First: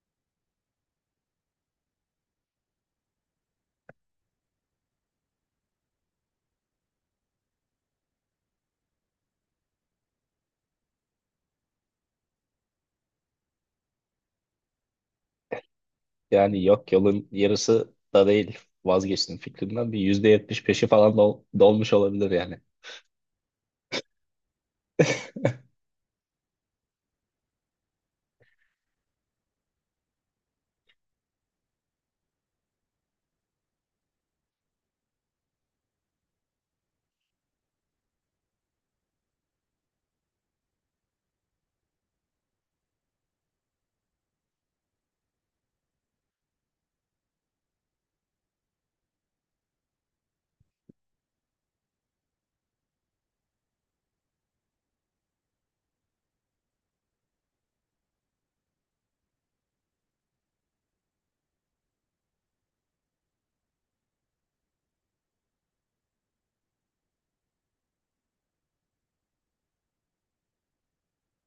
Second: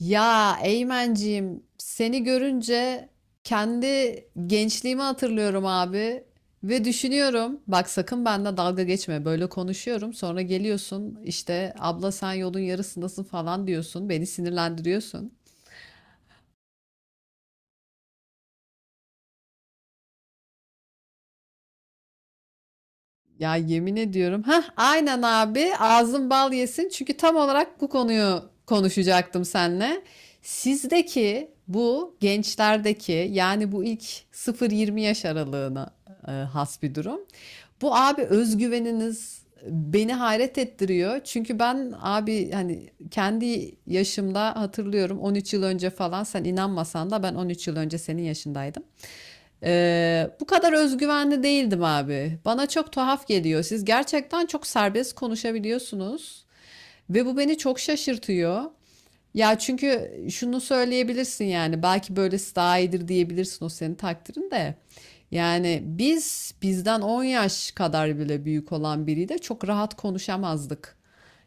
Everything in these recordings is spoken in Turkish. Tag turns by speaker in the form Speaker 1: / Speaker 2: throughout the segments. Speaker 1: Ya Eymenciğim seni görünce kendi gençliğimi hatırlıyorum abi ve düşünüyorum bak sakın benden dalga geçme böyle konuşuyorum sonra geliyorsun işte abla sen yolun yarısındasın falan diyorsun beni sinirlendiriyorsun.
Speaker 2: Yani yok yolun yarısı da değil. Vazgeçtim fikrimden. Bir %70 peşi falan dolmuş olabilir yani.
Speaker 1: Ya yemin ediyorum. Ha, aynen abi. Ağzın bal yesin. Çünkü tam olarak bu konuyu konuşacaktım seninle. Sizdeki bu gençlerdeki yani bu ilk 0-20 yaş aralığına has bir durum. Bu abi özgüveniniz beni hayret ettiriyor. Çünkü ben abi hani kendi yaşımda hatırlıyorum 13 yıl önce falan sen inanmasan da ben 13 yıl önce senin yaşındaydım. Bu kadar özgüvenli değildim abi. Bana çok tuhaf geliyor. Siz gerçekten çok serbest konuşabiliyorsunuz ve bu beni çok şaşırtıyor. Ya çünkü şunu söyleyebilirsin yani belki böylesi daha iyidir diyebilirsin o senin takdirin de. Yani biz bizden 10 yaş kadar bile büyük olan biriyle çok rahat konuşamazdık.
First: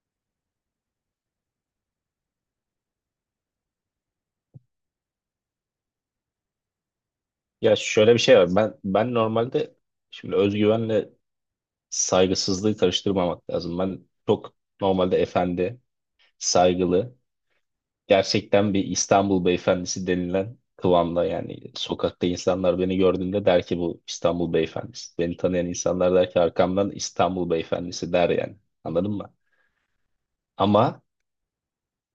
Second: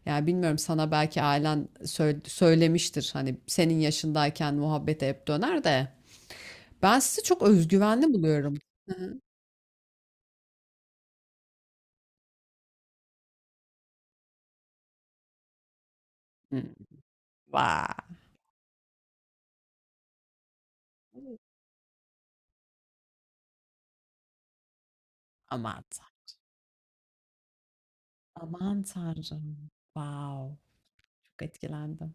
Speaker 1: Yani bilmiyorum sana belki ailen söylemiştir hani senin yaşındayken muhabbete hep döner de ben sizi çok
Speaker 2: Ya
Speaker 1: özgüvenli
Speaker 2: şöyle bir şey var.
Speaker 1: buluyorum.
Speaker 2: Ben normalde şimdi özgüvenle saygısızlığı karıştırmamak lazım. Ben çok normalde efendi,
Speaker 1: Hımm.
Speaker 2: saygılı,
Speaker 1: Vay!
Speaker 2: gerçekten bir İstanbul beyefendisi denilen kıvamda yani sokakta insanlar beni gördüğünde der ki bu İstanbul beyefendisi. Beni tanıyan
Speaker 1: Aman
Speaker 2: insanlar
Speaker 1: Tanrım,
Speaker 2: der ki arkamdan İstanbul beyefendisi der yani.
Speaker 1: aman
Speaker 2: Anladın mı?
Speaker 1: Tanrım. Wow!
Speaker 2: Ama
Speaker 1: Çok etkilendim.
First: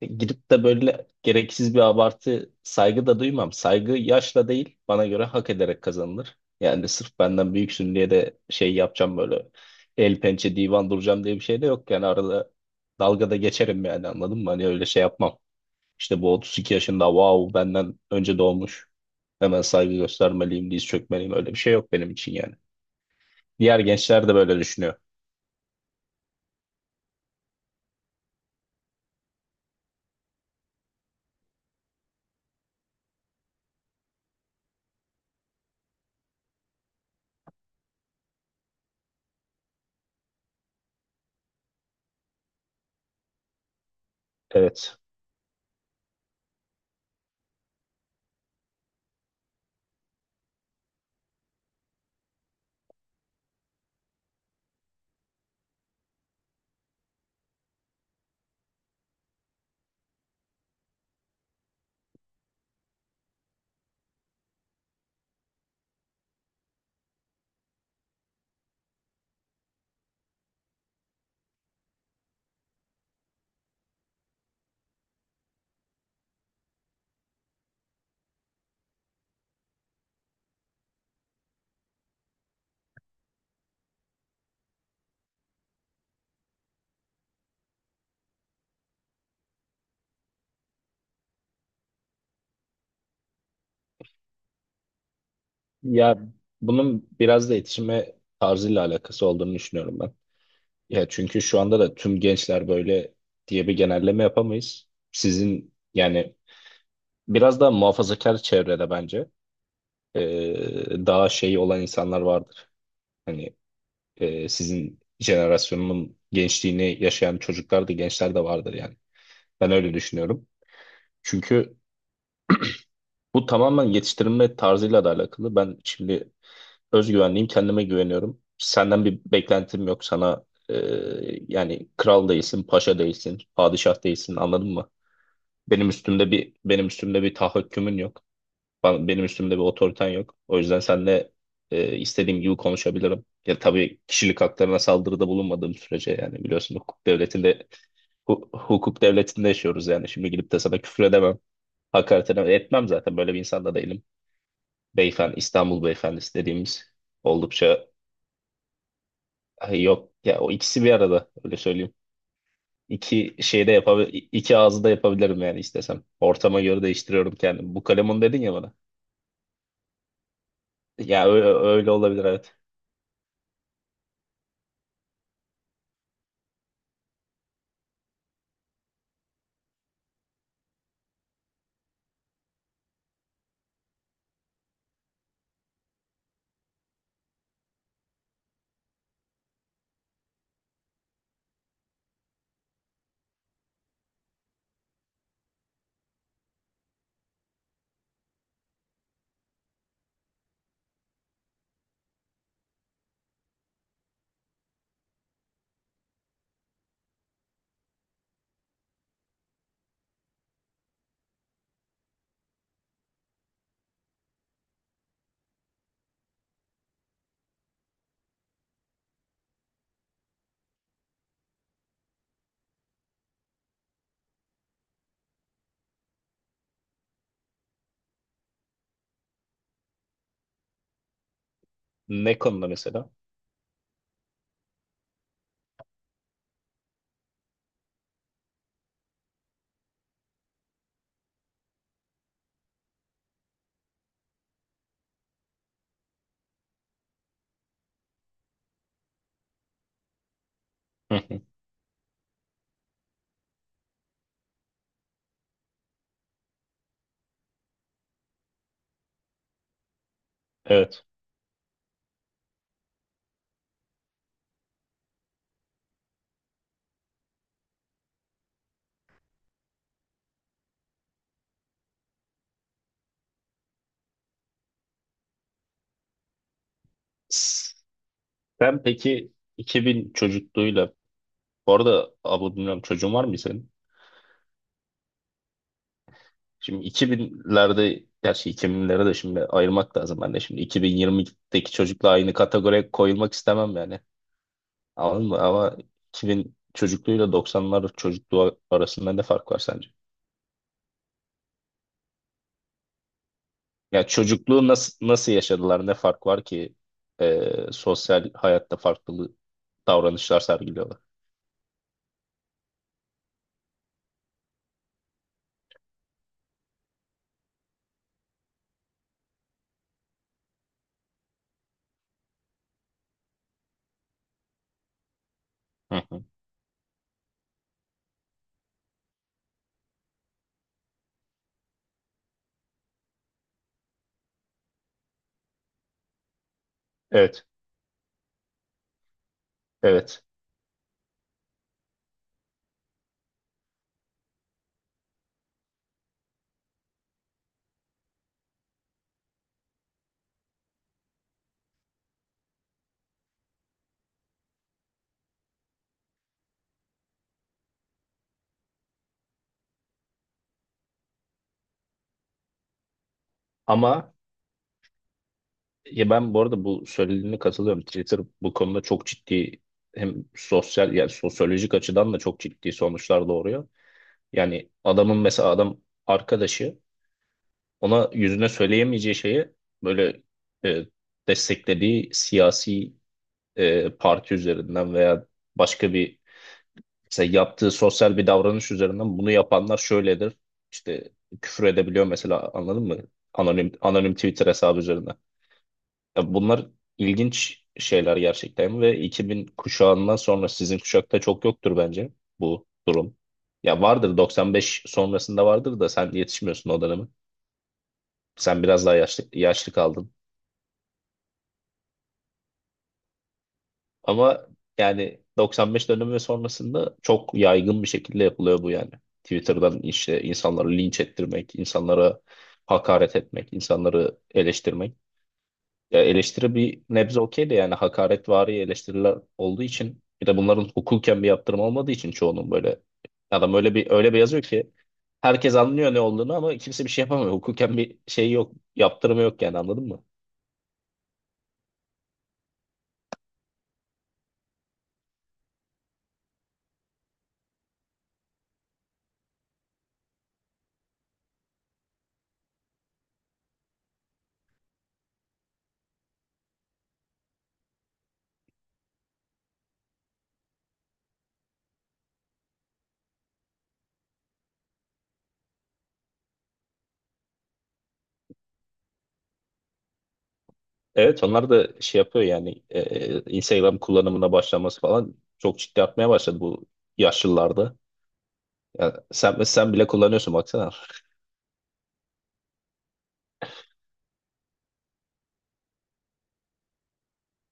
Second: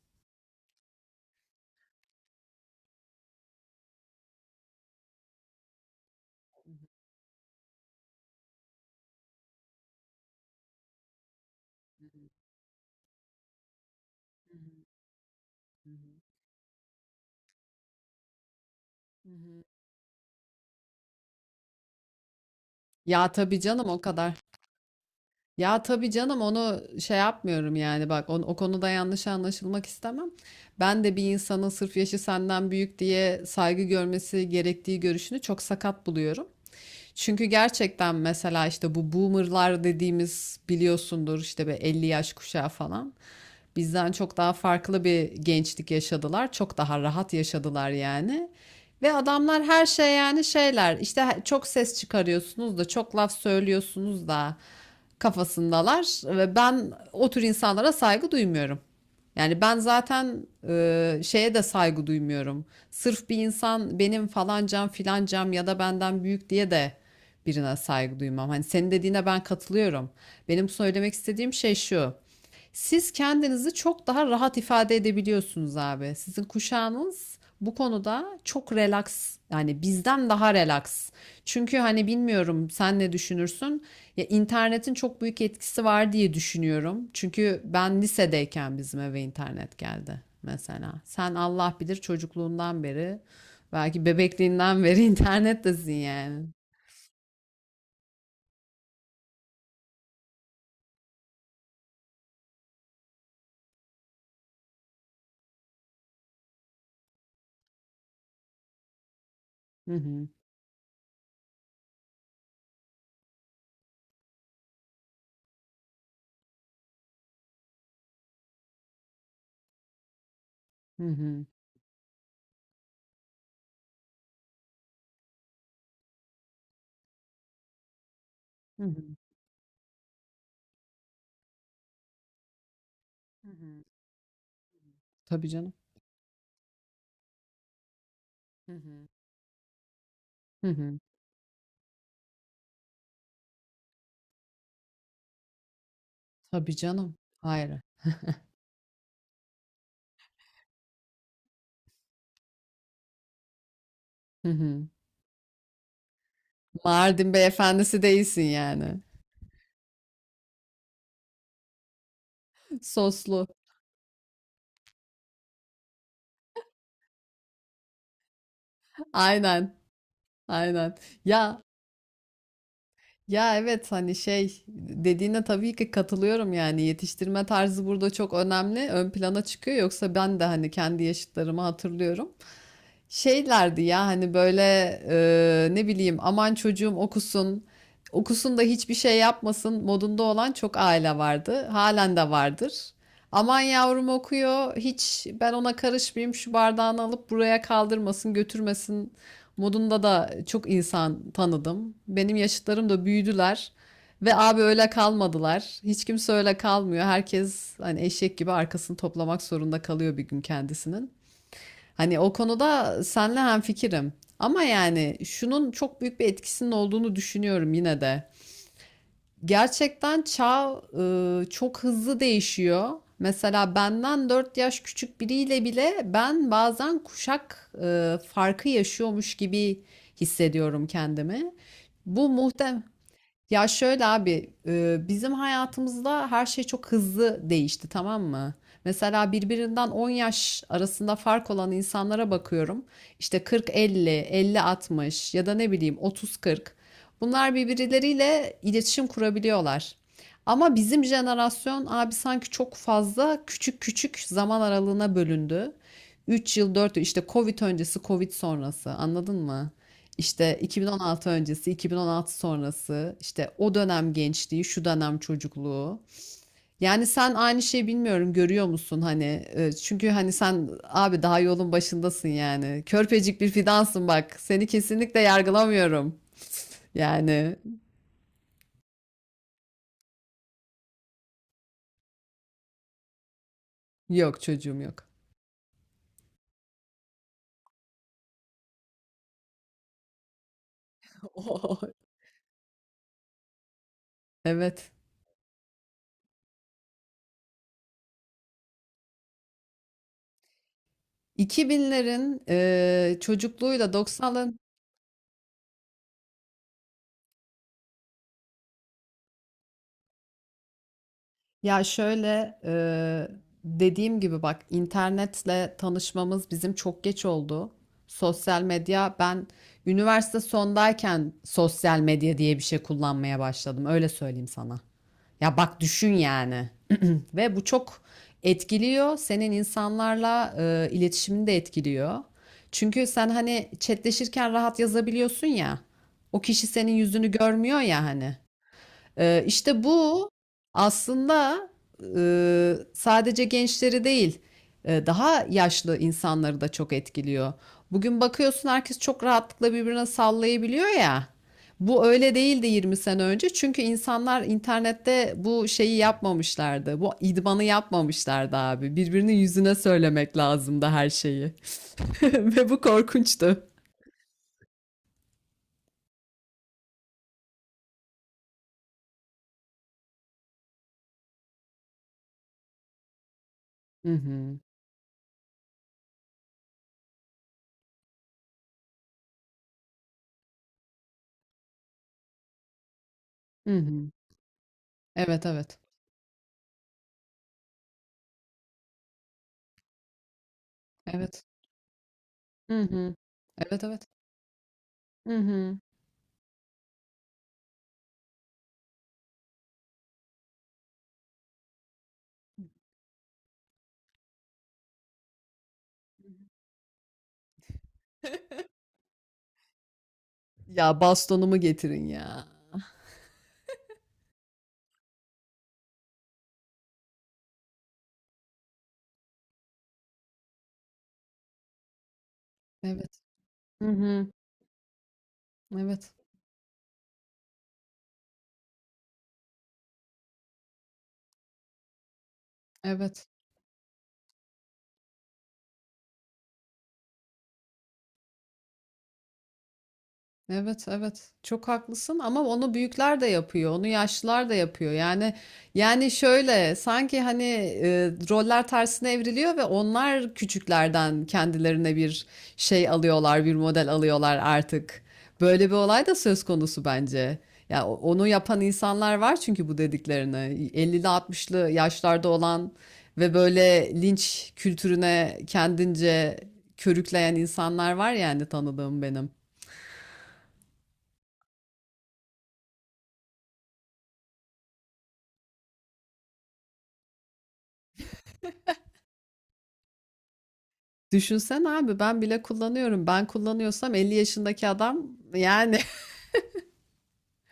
Speaker 2: gidip de böyle gereksiz bir abartı saygı da duymam. Saygı yaşla değil bana göre hak ederek kazanılır. Yani sırf benden büyüksün diye de şey yapacağım böyle el pençe divan duracağım diye bir şey de yok. Yani arada dalgada geçerim yani anladın mı? Hani öyle şey yapmam.
Speaker 1: Hı hı.
Speaker 2: İşte bu 32 yaşında wow benden önce doğmuş.
Speaker 1: Hı
Speaker 2: Hemen
Speaker 1: hı.
Speaker 2: saygı göstermeliyim, diz çökmeliyim öyle bir şey yok benim için yani.
Speaker 1: Ya, tabii
Speaker 2: Diğer
Speaker 1: canım o
Speaker 2: gençler de
Speaker 1: kadar.
Speaker 2: böyle düşünüyor.
Speaker 1: Ya, tabii canım onu şey yapmıyorum yani bak o konuda yanlış anlaşılmak istemem. Ben de bir insanın sırf yaşı senden büyük diye saygı görmesi gerektiği görüşünü çok sakat buluyorum. Çünkü gerçekten mesela işte bu boomerlar dediğimiz biliyorsundur işte be 50 yaş kuşağı falan. Bizden çok daha
Speaker 2: Evet.
Speaker 1: farklı bir gençlik yaşadılar. Çok daha rahat yaşadılar yani. Ve adamlar her şey yani şeyler işte çok ses çıkarıyorsunuz da çok laf söylüyorsunuz da kafasındalar ve ben o tür insanlara saygı duymuyorum. Yani ben zaten şeye de saygı duymuyorum. Sırf bir insan benim falancam filancam ya da benden büyük diye de birine saygı duymam. Hani senin dediğine ben katılıyorum. Benim söylemek istediğim şey şu. Siz kendinizi çok daha rahat ifade edebiliyorsunuz abi. Sizin kuşağınız bu konuda çok relax yani bizden daha relax. Çünkü hani bilmiyorum sen ne düşünürsün? Ya internetin çok büyük etkisi var diye düşünüyorum. Çünkü ben lisedeyken bizim eve internet geldi mesela. Sen Allah bilir çocukluğundan beri belki bebekliğinden beri internettesin
Speaker 2: Ya
Speaker 1: yani.
Speaker 2: bunun biraz da yetişme tarzıyla alakası olduğunu düşünüyorum. Ya çünkü şu anda da tüm gençler böyle diye bir genelleme yapamayız. Sizin yani biraz daha muhafazakar çevrede bence
Speaker 1: Hı
Speaker 2: e,
Speaker 1: hı.
Speaker 2: daha şey olan insanlar vardır. Hani sizin jenerasyonunun gençliğini yaşayan çocuklar da gençler de vardır yani. Ben öyle düşünüyorum.
Speaker 1: Hı hı.
Speaker 2: Çünkü bu tamamen yetiştirilme tarzıyla da alakalı. Ben şimdi özgüvenliyim, kendime güveniyorum.
Speaker 1: Hı hı.
Speaker 2: Senden bir beklentim yok. Sana e, yani kral değilsin, paşa değilsin,
Speaker 1: Hı hı.
Speaker 2: padişah değilsin anladın mı?
Speaker 1: Tabii canım.
Speaker 2: Benim üstümde bir tahakkümün yok.
Speaker 1: Hı hı.
Speaker 2: Benim üstümde bir otoriten yok. O
Speaker 1: Hı
Speaker 2: yüzden
Speaker 1: hı.
Speaker 2: seninle istediğim gibi konuşabilirim. Ya tabii kişilik haklarına saldırıda bulunmadığım sürece yani biliyorsun
Speaker 1: Tabii
Speaker 2: hukuk
Speaker 1: canım.
Speaker 2: devletinde
Speaker 1: Hayır.
Speaker 2: hukuk devletinde yaşıyoruz yani. Şimdi gidip de sana küfür edemem. Hakaret edemem. Etmem zaten böyle bir insan da değilim.
Speaker 1: Hı hı.
Speaker 2: Beyefendi, İstanbul beyefendisi dediğimiz
Speaker 1: Mardin
Speaker 2: oldukça
Speaker 1: beyefendisi değilsin yani.
Speaker 2: ay yok ya o ikisi bir arada öyle söyleyeyim. İki
Speaker 1: Soslu.
Speaker 2: şeyde yapabilir, iki ağzı da yapabilirim yani istesem. Ortama göre değiştiriyorum kendimi. Bu kalemun dedin ya bana.
Speaker 1: Aynen, aynen.
Speaker 2: Ya öyle,
Speaker 1: Ya
Speaker 2: öyle olabilir evet.
Speaker 1: ya evet hani şey dediğine tabii ki katılıyorum yani yetiştirme tarzı burada çok önemli, ön plana çıkıyor. Yoksa ben de hani kendi yaşıtlarımı hatırlıyorum şeylerdi ya hani böyle ne bileyim aman çocuğum okusun okusun da hiçbir şey yapmasın modunda olan çok aile vardı halen de vardır aman yavrum okuyor hiç ben ona karışmayayım şu bardağını alıp buraya kaldırmasın götürmesin modunda da çok insan tanıdım benim yaşıtlarım da büyüdüler ve abi öyle kalmadılar hiç kimse öyle kalmıyor herkes hani eşek gibi arkasını toplamak zorunda kalıyor bir gün kendisinin. Hani o konuda senle hemfikirim. Ama yani şunun çok büyük bir etkisinin olduğunu düşünüyorum yine de. Gerçekten çağ çok hızlı değişiyor. Mesela benden 4 yaş küçük biriyle bile ben bazen kuşak farkı yaşıyormuş gibi hissediyorum kendimi. Bu
Speaker 2: Ne konuda
Speaker 1: muhtem
Speaker 2: mesela?
Speaker 1: ya şöyle abi, bizim hayatımızda her şey çok hızlı değişti, tamam mı? Mesela birbirinden 10 yaş arasında fark olan insanlara bakıyorum. İşte kırk, elli, elli 60 ya da ne bileyim otuz, kırk. Bunlar birbirleriyle iletişim kurabiliyorlar. Ama bizim
Speaker 2: Hı hı.
Speaker 1: jenerasyon abi sanki çok fazla küçük küçük zaman aralığına bölündü. 3 yıl, 4 yıl işte Covid öncesi, Covid sonrası anladın mı? İşte
Speaker 2: Evet.
Speaker 1: 2016 öncesi, 2016 sonrası, işte o dönem gençliği, şu dönem çocukluğu. Yani sen aynı şeyi bilmiyorum görüyor musun hani? Çünkü hani sen abi daha yolun başındasın yani. Körpecik bir fidansın bak. Seni kesinlikle yargılamıyorum. Yani
Speaker 2: Sen peki 2000 çocukluğuyla bu arada abla bilmiyorum çocuğun var mı senin?
Speaker 1: yok çocuğum yok.
Speaker 2: Şimdi 2000'lerde gerçi 2000'lere de şimdi ayırmak lazım ben de şimdi 2020'deki çocukla aynı kategoriye koyulmak istemem yani.
Speaker 1: Evet.
Speaker 2: Anladın mı? Ama 2000 çocukluğuyla 90'lar çocukluğu arasında ne fark var sence?
Speaker 1: 2000'lerin çocukluğuyla
Speaker 2: Ya
Speaker 1: 90'ların.
Speaker 2: çocukluğu nasıl yaşadılar? Ne fark var ki e, sosyal hayatta farklı davranışlar sergiliyorlar?
Speaker 1: Ya şöyle dediğim gibi bak internetle tanışmamız bizim çok geç oldu. Sosyal medya ben üniversite sondayken sosyal medya diye bir şey kullanmaya başladım. Öyle söyleyeyim sana. Ya bak
Speaker 2: Hı
Speaker 1: düşün
Speaker 2: hı.
Speaker 1: yani. Ve bu çok etkiliyor. Senin insanlarla iletişimini de etkiliyor. Çünkü sen hani chatleşirken rahat yazabiliyorsun ya. O kişi senin yüzünü
Speaker 2: Evet,
Speaker 1: görmüyor ya hani. İşte
Speaker 2: evet.
Speaker 1: bu aslında sadece gençleri değil, daha yaşlı insanları da çok etkiliyor. Bugün bakıyorsun herkes çok rahatlıkla birbirine sallayabiliyor ya. Bu öyle değildi 20 sene önce. Çünkü insanlar internette bu şeyi yapmamışlardı. Bu idmanı yapmamışlardı abi. Birbirinin yüzüne söylemek lazımdı her şeyi. Ve bu korkunçtu.
Speaker 2: Ama ya ben bu arada bu söylediğine katılıyorum. Twitter bu konuda çok ciddi hem sosyal yani sosyolojik açıdan da çok ciddi sonuçlar doğuruyor.
Speaker 1: Hı hı.
Speaker 2: Yani adamın mesela adam arkadaşı ona yüzüne söyleyemeyeceği şeyi böyle e, desteklediği siyasi
Speaker 1: Hı hı.
Speaker 2: parti üzerinden veya
Speaker 1: Evet evet.
Speaker 2: başka bir mesela yaptığı sosyal bir davranış üzerinden bunu yapanlar şöyledir. İşte
Speaker 1: Evet.
Speaker 2: küfür edebiliyor mesela
Speaker 1: Hı
Speaker 2: anladın mı?
Speaker 1: hı.
Speaker 2: Anonim
Speaker 1: Evet evet.
Speaker 2: anonim Twitter hesabı üzerinden.
Speaker 1: Hı hı.
Speaker 2: Ya bunlar ilginç şeyler gerçekten ve 2000 kuşağından sonra sizin kuşakta çok yoktur bence bu durum. Ya vardır 95 sonrasında vardır da sen yetişmiyorsun o döneme. Sen biraz daha yaşlı, yaşlı kaldın.
Speaker 1: Ya bastonumu getirin ya.
Speaker 2: Ama yani 95 dönemi ve sonrasında çok yaygın bir şekilde yapılıyor bu yani. Twitter'dan işte insanları linç ettirmek, insanlara hakaret
Speaker 1: Evet.
Speaker 2: etmek,
Speaker 1: Hı
Speaker 2: insanları
Speaker 1: hı.
Speaker 2: eleştirmek. Ya
Speaker 1: Evet.
Speaker 2: eleştiri bir nebze okey de yani hakaretvari eleştiriler olduğu için bir de bunların hukuken bir yaptırım olmadığı için çoğunun böyle
Speaker 1: Evet.
Speaker 2: adam öyle bir yazıyor ki herkes anlıyor ne olduğunu ama kimse bir şey yapamıyor. Hukuken bir şey yok, yaptırımı yok yani anladın mı?
Speaker 1: Evet, evet. Çok haklısın ama onu büyükler de yapıyor, onu yaşlılar da yapıyor. Yani şöyle sanki hani e, roller tersine evriliyor ve onlar küçüklerden kendilerine bir şey alıyorlar, bir model alıyorlar artık. Böyle bir olay da söz konusu bence. Ya onu yapan insanlar var çünkü bu dediklerini 50'li 60'lı yaşlarda olan ve böyle linç kültürüne kendince körükleyen insanlar var yani tanıdığım benim.
Speaker 2: Evet onlar da şey yapıyor yani Instagram kullanımına başlaması falan çok ciddi artmaya başladı bu yaşlılarda. Yani sen bile kullanıyorsun baksana.
Speaker 1: Düşünsen abi ben bile kullanıyorum. Ben kullanıyorsam 50 yaşındaki adam yani.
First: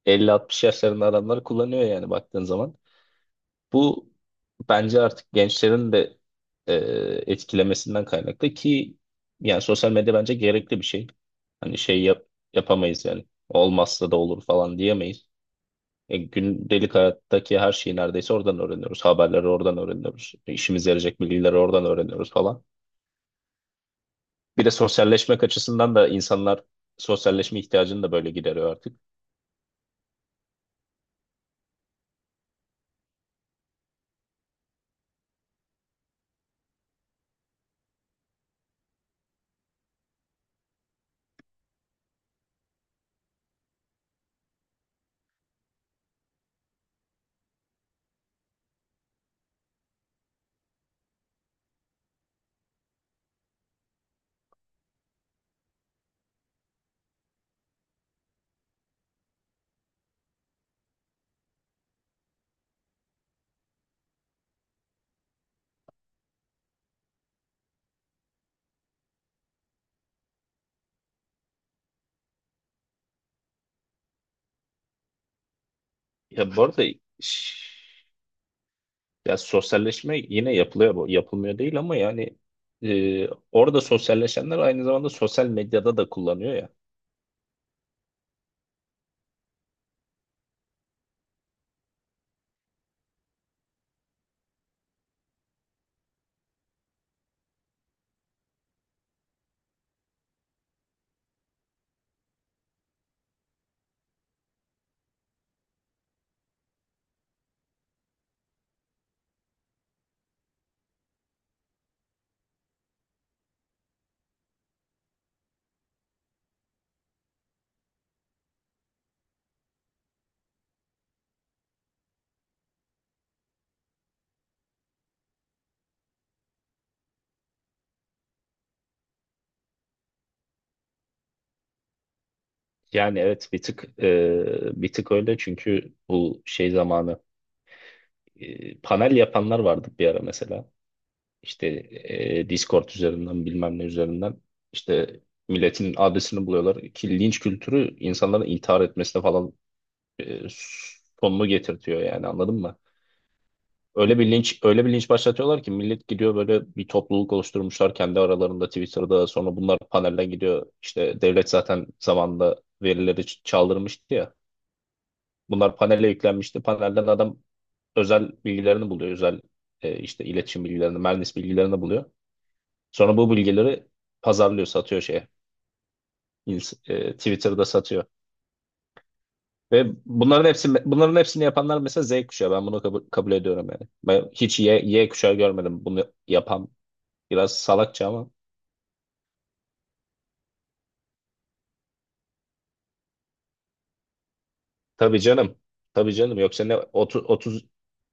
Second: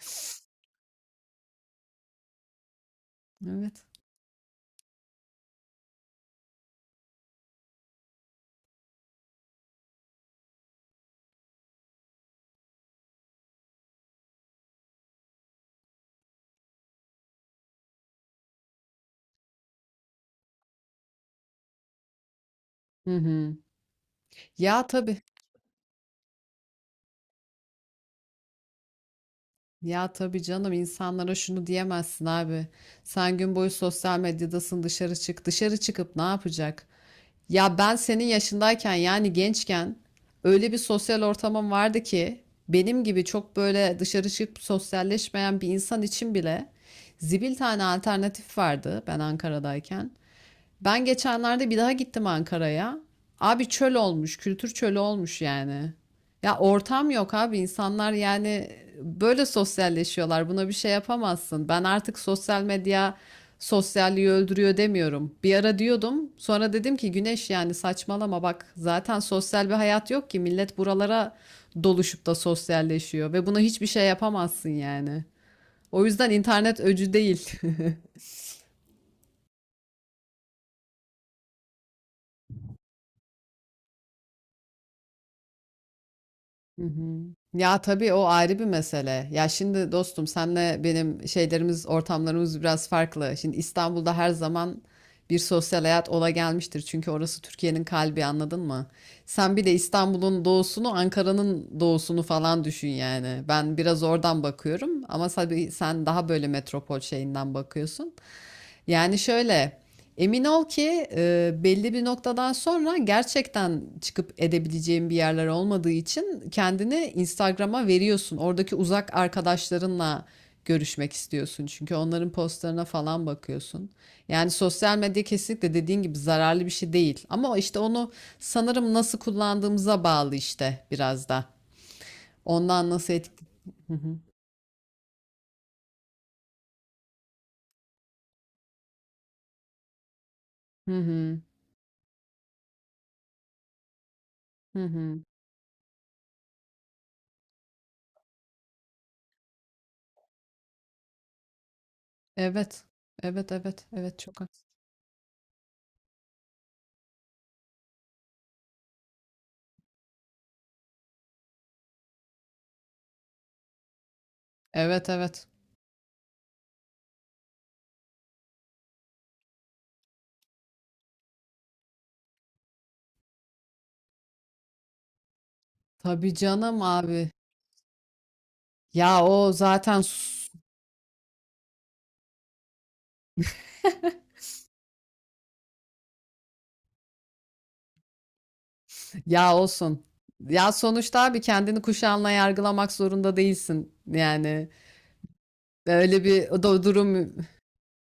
Speaker 2: 50-60 yaşlarında adamlar kullanıyor yani baktığın zaman.
Speaker 1: Evet.
Speaker 2: Bu bence artık gençlerin de e, etkilemesinden kaynaklı ki yani sosyal medya bence gerekli bir şey. Hani şey yap, yapamayız yani. Olmazsa da olur falan diyemeyiz. Gündelik hayattaki her şeyi neredeyse oradan öğreniyoruz. Haberleri oradan öğreniyoruz. İşimize yarayacak bilgileri oradan öğreniyoruz falan.
Speaker 1: Hı hı.
Speaker 2: Bir de
Speaker 1: Ya tabii.
Speaker 2: sosyalleşmek açısından da insanlar sosyalleşme ihtiyacını da böyle gideriyor artık.
Speaker 1: Ya tabii canım insanlara şunu diyemezsin abi. Sen gün boyu sosyal medyadasın dışarı çık. Dışarı çıkıp ne yapacak? Ya ben senin yaşındayken yani gençken öyle bir sosyal ortamım vardı ki benim gibi çok böyle dışarı çıkıp sosyalleşmeyen bir insan için bile zibil tane alternatif vardı ben Ankara'dayken. Ben geçenlerde bir daha gittim Ankara'ya. Abi çöl olmuş, kültür çölü olmuş yani. Ya ortam yok abi insanlar yani böyle sosyalleşiyorlar. Buna bir şey yapamazsın. Ben artık sosyal medya sosyalliği öldürüyor demiyorum. Bir ara diyordum. Sonra dedim ki Güneş yani saçmalama bak. Zaten sosyal bir hayat yok ki. Millet buralara doluşup da sosyalleşiyor ve buna hiçbir şey yapamazsın yani. O yüzden
Speaker 2: Ya bu
Speaker 1: internet
Speaker 2: arada
Speaker 1: öcü değil.
Speaker 2: ş- ya sosyalleşme yine yapılıyor, yapılmıyor değil ama yani orada sosyalleşenler aynı zamanda sosyal medyada da kullanıyor ya.
Speaker 1: Hı hı. Ya tabii o ayrı bir mesele. Ya şimdi dostum senle benim şeylerimiz, ortamlarımız biraz farklı. Şimdi İstanbul'da her zaman bir sosyal hayat ola gelmiştir. Çünkü orası Türkiye'nin kalbi anladın mı? Sen bir de İstanbul'un doğusunu, Ankara'nın doğusunu falan düşün yani. Ben biraz oradan bakıyorum ama tabii sen daha böyle metropol şeyinden bakıyorsun. Yani şöyle. Emin ol ki belli bir noktadan sonra gerçekten çıkıp edebileceğin bir yerler olmadığı için kendini Instagram'a veriyorsun. Oradaki uzak arkadaşlarınla görüşmek istiyorsun çünkü onların postlarına falan bakıyorsun. Yani sosyal medya kesinlikle dediğin gibi zararlı bir şey değil. Ama işte onu sanırım nasıl kullandığımıza bağlı işte biraz da. Ondan nasıl
Speaker 2: Yani
Speaker 1: etki...
Speaker 2: evet bir tık
Speaker 1: Hı hı.
Speaker 2: e, bir tık öyle çünkü bu şey zamanı panel yapanlar vardı bir ara mesela.
Speaker 1: Hı hı.
Speaker 2: İşte Discord üzerinden bilmem ne üzerinden
Speaker 1: Hı hı.
Speaker 2: işte milletin adresini buluyorlar ki linç kültürü insanların intihar etmesine falan e, sonunu getirtiyor yani anladın mı?
Speaker 1: Evet. Evet evet
Speaker 2: Öyle
Speaker 1: evet
Speaker 2: bir
Speaker 1: çok
Speaker 2: linç,
Speaker 1: haklısın.
Speaker 2: öyle bir linç başlatıyorlar ki millet gidiyor böyle bir topluluk oluşturmuşlar kendi aralarında Twitter'da. Sonra bunlar panelden gidiyor. İşte devlet zaten zamanında verileri çaldırmıştı ya.
Speaker 1: Evet evet.
Speaker 2: Bunlar panele yüklenmişti. Panelden adam özel bilgilerini buluyor. Özel işte iletişim bilgilerini, mühendis bilgilerini buluyor. Sonra bu bilgileri pazarlıyor, satıyor şeye.
Speaker 1: Tabii canım abi.
Speaker 2: Twitter'da satıyor.
Speaker 1: Ya o
Speaker 2: Ve
Speaker 1: zaten
Speaker 2: bunların
Speaker 1: sus-
Speaker 2: hepsi bunların hepsini yapanlar mesela Z kuşağı. Ben bunu kabul ediyorum yani. Ben hiç Y kuşağı görmedim bunu yapan. Biraz salakça ama.
Speaker 1: ya olsun. Ya sonuçta abi kendini kuşağınla yargılamak zorunda değilsin. Yani
Speaker 2: Tabii canım. Tabii
Speaker 1: öyle
Speaker 2: canım.
Speaker 1: bir o
Speaker 2: Yoksa ne
Speaker 1: da
Speaker 2: 30,
Speaker 1: durum.
Speaker 2: 30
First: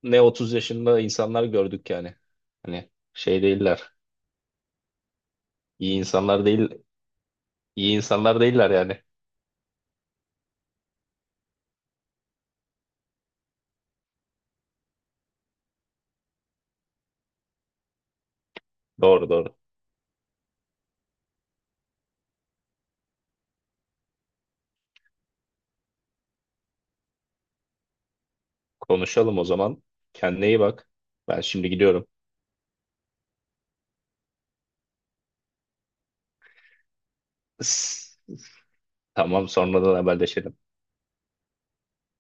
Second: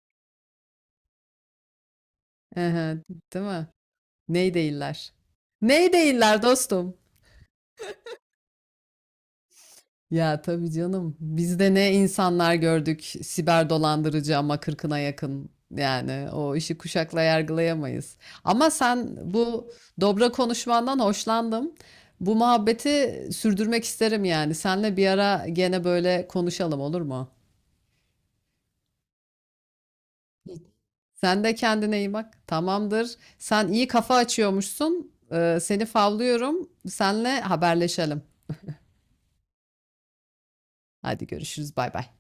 Speaker 2: ne 30 yaşında insanlar gördük yani. Hani
Speaker 1: Ehe,
Speaker 2: şey
Speaker 1: değil mi?
Speaker 2: değiller.
Speaker 1: Ney değiller? Ney
Speaker 2: İyi
Speaker 1: değiller
Speaker 2: insanlar değil.
Speaker 1: dostum?
Speaker 2: İyi insanlar değiller yani.
Speaker 1: Ya tabii canım. Biz de ne insanlar gördük. Siber dolandırıcı ama kırkına yakın. Yani o işi kuşakla yargılayamayız. Ama sen
Speaker 2: Doğru doğru.
Speaker 1: bu dobra konuşmandan hoşlandım. Bu muhabbeti sürdürmek isterim yani. Senle bir ara gene böyle konuşalım olur mu?
Speaker 2: Konuşalım o zaman. Kendine iyi bak. Ben
Speaker 1: Sen de
Speaker 2: şimdi
Speaker 1: kendine
Speaker 2: gidiyorum.
Speaker 1: iyi bak. Tamamdır. Sen iyi kafa açıyormuşsun. Seni favlıyorum. Senle haberleşelim.
Speaker 2: Tamam sonradan haberleşelim.
Speaker 1: Hadi görüşürüz. Bay bay.